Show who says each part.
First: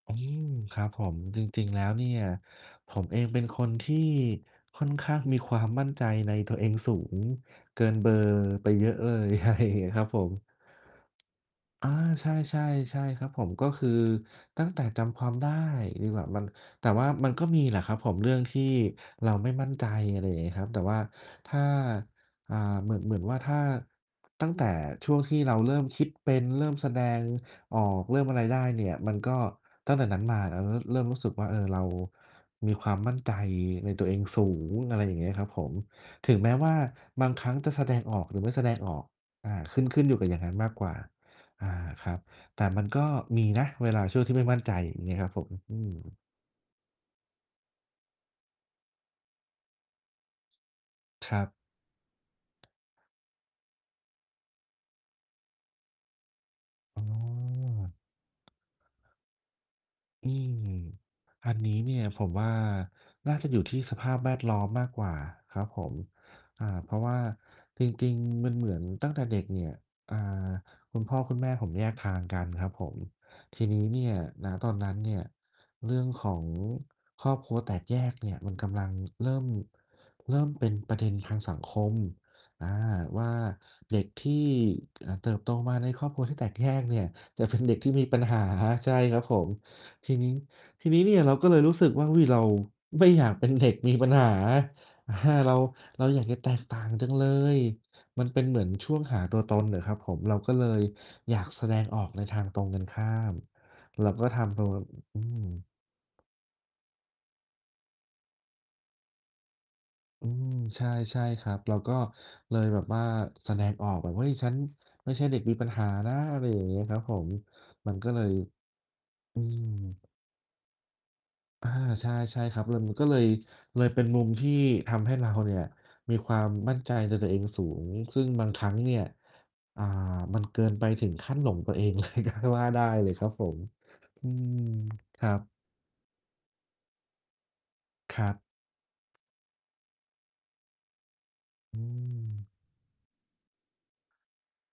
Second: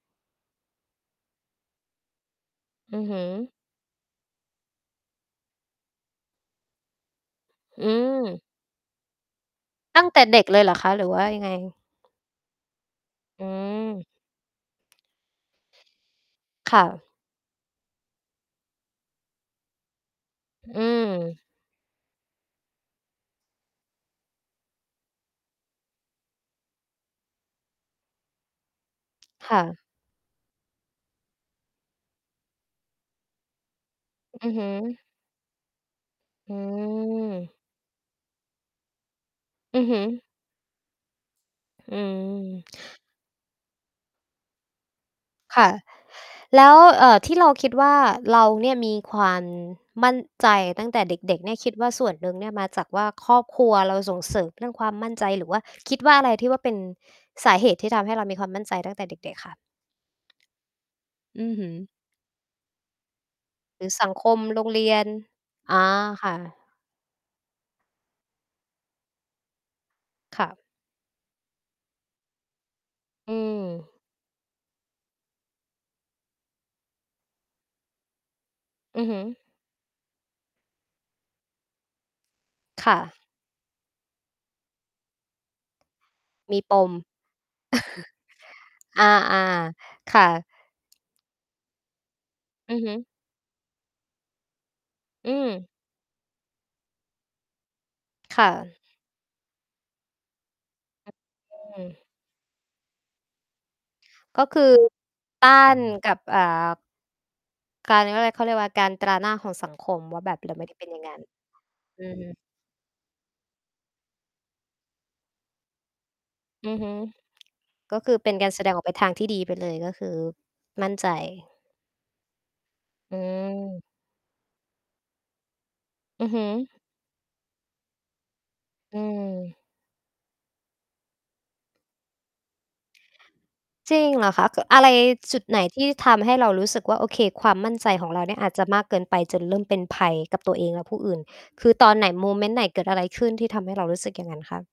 Speaker 1: อืม ครับผม จริง ๆ แล้วเนี่ย ผ
Speaker 2: อือ
Speaker 1: ม
Speaker 2: ฮ
Speaker 1: เอ
Speaker 2: ึ
Speaker 1: งเป็นคนที่ค่อนข้าง มีความมั่นใจ ในตัวเองสูงเก
Speaker 2: อ
Speaker 1: ิ
Speaker 2: ื
Speaker 1: นเบอร์
Speaker 2: ม
Speaker 1: ไปเยอะเลย ใช่ ค
Speaker 2: ต
Speaker 1: ร
Speaker 2: ั
Speaker 1: ั
Speaker 2: ้
Speaker 1: บ
Speaker 2: งแ
Speaker 1: ผ
Speaker 2: ต่เด
Speaker 1: ม
Speaker 2: ็กเลยเหรอคะ? หรือว่ายังไง?
Speaker 1: อา ใช่ ๆ ใช่ ครับผ
Speaker 2: อื
Speaker 1: ม ก็คือ
Speaker 2: อ
Speaker 1: ตั้งแต่จำความได้ดีกว่า มัน
Speaker 2: ค
Speaker 1: แ
Speaker 2: ่
Speaker 1: ต่ว
Speaker 2: ะ
Speaker 1: ่ามันก็มีแหละครับผม เรื่องที่เราไม่มั่นใจ อะไรอย่างเงี้ยครับ แต
Speaker 2: อ
Speaker 1: ่
Speaker 2: ื
Speaker 1: ว่า
Speaker 2: ม
Speaker 1: ถ้า อ่า เหมือน เหมือนว่า ถ้าตั้งแต่ช่วงที่เราเริ่มคิดเป็น เริ่มแสดงออก เริ่มอะไรได้เนี่ย มันก็
Speaker 2: ค่ะ
Speaker 1: ตั้งแต่นั้นมา ร เริ่มรู้สึกว่า เอ่อ เรามีความมั่นใจในตัวเองสู
Speaker 2: อือฮึ
Speaker 1: ง อะไรอย่างเงี้ยครับผม ถึงแม
Speaker 2: อื
Speaker 1: ้ว่าบางครั
Speaker 2: ม
Speaker 1: ้งจะแสดงออก หรือไม่แสดงออก อ่า ข
Speaker 2: อื
Speaker 1: ึ้น
Speaker 2: อฮ
Speaker 1: ข
Speaker 2: ึ
Speaker 1: ึ้นอยู่กับอย่างงั้นมากกว่า อา
Speaker 2: อื
Speaker 1: ครับ แต
Speaker 2: ม
Speaker 1: ่มันก็มีนะเวลาช่วงที่ไม่มั่นใจ อย่างงี้ครับผม
Speaker 2: ค่ะ
Speaker 1: อืม
Speaker 2: แล้ว เอ่อ ที่เราคิดว่าเราเนี่ยมีความมั่นใจตั้งแต่เ
Speaker 1: ค
Speaker 2: ด็
Speaker 1: ร
Speaker 2: ก
Speaker 1: ั
Speaker 2: ๆ เนี
Speaker 1: บ
Speaker 2: ่ย คิดว่าส่วนหนึ่งเนี่ยมาจากว่า ครอบครัวเราส่งเสริมเรื่องความมั่นใจ หรือว่า คิดว่าอะไรที่ว่าเป็น
Speaker 1: อ๋
Speaker 2: สาเหตุที
Speaker 1: อ
Speaker 2: ่ทำให้เรามีความมั่นใจตั้งแต่เด็ก ๆ คะ?
Speaker 1: อืม
Speaker 2: อื
Speaker 1: อั
Speaker 2: อ
Speaker 1: น
Speaker 2: ฮึ
Speaker 1: นี้เนี่ยผมว่าน่าจะอยู่ที่
Speaker 2: หรื
Speaker 1: ส
Speaker 2: อ
Speaker 1: ภ
Speaker 2: สัง
Speaker 1: าพ
Speaker 2: ค
Speaker 1: แว
Speaker 2: ม
Speaker 1: ดล้
Speaker 2: โ
Speaker 1: อ
Speaker 2: ร
Speaker 1: ม
Speaker 2: งเ
Speaker 1: ม
Speaker 2: ร
Speaker 1: า
Speaker 2: ี
Speaker 1: ก
Speaker 2: ย
Speaker 1: กว
Speaker 2: น
Speaker 1: ่าครับ
Speaker 2: อ
Speaker 1: ผ
Speaker 2: า
Speaker 1: ม
Speaker 2: ค่
Speaker 1: อ
Speaker 2: ะ
Speaker 1: ่า เพราะว่าจริง ๆ มันเหมือนตั้งแต่เด็กเนี่ย อ่
Speaker 2: ค่
Speaker 1: า
Speaker 2: ะ
Speaker 1: คุณพ่อคุณแม่ผมแยกทางกันครับผม
Speaker 2: อื
Speaker 1: ทีนี้
Speaker 2: ม
Speaker 1: เนี่ย ณ ตอนนั้นเนี่ย เรื่องของครอบครัวแตกแยกเนี่ย มันกำลัง
Speaker 2: อือฮึ
Speaker 1: เริ่ม เริ่มเป็นประเด็นทางสังคม อ่า
Speaker 2: ค่ะ
Speaker 1: ว่าเด็กที่ อ่า เติบโตมาในครอบครัวที่แตก
Speaker 2: มี
Speaker 1: แย
Speaker 2: ป
Speaker 1: ก
Speaker 2: ม
Speaker 1: เนี่ย จะเป็นเด็กที่มีปัญหา ใช่ครับผ
Speaker 2: อา
Speaker 1: ม ท
Speaker 2: ๆ ค
Speaker 1: ี
Speaker 2: ่
Speaker 1: นี้
Speaker 2: ะ
Speaker 1: ทีนี้เนี่ยเราก็เลยรู้สึกว่า อุ๊ย เรา
Speaker 2: อือฮึ
Speaker 1: ไม่อยากเป็นเด็กมีปัญหา อ่า
Speaker 2: อื
Speaker 1: เรา
Speaker 2: ม
Speaker 1: เราอยากจะแตกต่างจังเลย มันเป
Speaker 2: ค
Speaker 1: ็น
Speaker 2: ่
Speaker 1: เหมือน
Speaker 2: ะ
Speaker 1: ช่วงหาตัวตนน่ะครับผม เราก็เลย
Speaker 2: อ
Speaker 1: อยากแสด
Speaker 2: ื
Speaker 1: งอ
Speaker 2: ม
Speaker 1: อกในทางตรงกันข้าม เราก็ท
Speaker 2: ก็ค
Speaker 1: ำต
Speaker 2: ื
Speaker 1: รง
Speaker 2: อ
Speaker 1: ก อื
Speaker 2: ต้า
Speaker 1: ม
Speaker 2: นกับ อ่า การ เรียกว่าไร เขาเรียกว่า การตราหน้าของสังคม ว่า
Speaker 1: อื
Speaker 2: แบบ เร
Speaker 1: ม
Speaker 2: าไม่ได้
Speaker 1: ใ
Speaker 2: เป็นอย่างงั
Speaker 1: ช
Speaker 2: ้น
Speaker 1: ่ ๆ ครับ เราก็
Speaker 2: อือ
Speaker 1: เลยแบบว่าแสดงออกแบบ เฮ้ย ฉันไม่ใช่เด็กมีปัญหานะ อะไรอย่า
Speaker 2: อ
Speaker 1: งเ
Speaker 2: ื
Speaker 1: งี
Speaker 2: อ
Speaker 1: ้ย
Speaker 2: ฮึ
Speaker 1: ครับผม มั
Speaker 2: ก
Speaker 1: น
Speaker 2: ็
Speaker 1: ก
Speaker 2: ค
Speaker 1: ็
Speaker 2: ือ
Speaker 1: เล
Speaker 2: เป
Speaker 1: ย
Speaker 2: ็นการแสดงออกไปทางที่ด
Speaker 1: อื
Speaker 2: ีไป
Speaker 1: ม
Speaker 2: เลย ก็คือมั่นใจ
Speaker 1: อา ใช่ ๆ ครับ เลย มันก็เ
Speaker 2: อ
Speaker 1: ลย เล
Speaker 2: ืม
Speaker 1: ยเป็นมุมที่ทำให้เราเนี่ย มี
Speaker 2: อื
Speaker 1: ค
Speaker 2: อ
Speaker 1: วา
Speaker 2: ฮึ
Speaker 1: มมั่นใจในตัวเองสูง ซึ่งบางครั้งเนี่
Speaker 2: อื
Speaker 1: ย
Speaker 2: ม
Speaker 1: อ่า มันเกินไปถึงขั้นหลงตัวเอง เลย ก็ว่าได้เลยครับผม
Speaker 2: จริง
Speaker 1: อ
Speaker 2: เห
Speaker 1: ื
Speaker 2: รอคะ?
Speaker 1: ม
Speaker 2: ก อะไร?
Speaker 1: ครั
Speaker 2: จุ
Speaker 1: บ
Speaker 2: ดไหน? ที่ทำให้เรารู้สึกว่า โอเค ความมั่นใจของ
Speaker 1: ค
Speaker 2: เรา
Speaker 1: รั
Speaker 2: เนี่ย
Speaker 1: บ
Speaker 2: อาจจะมากเกินไปจนเริ่มเป็นภัยกับตัวเองและผู้อื่น คือ
Speaker 1: อื
Speaker 2: ตอนไหน? โมเม
Speaker 1: ม
Speaker 2: นต์ไหน? เกิดอะไรขึ้นที่ทำให้เรารู้สึกอย่างงั้นคะ?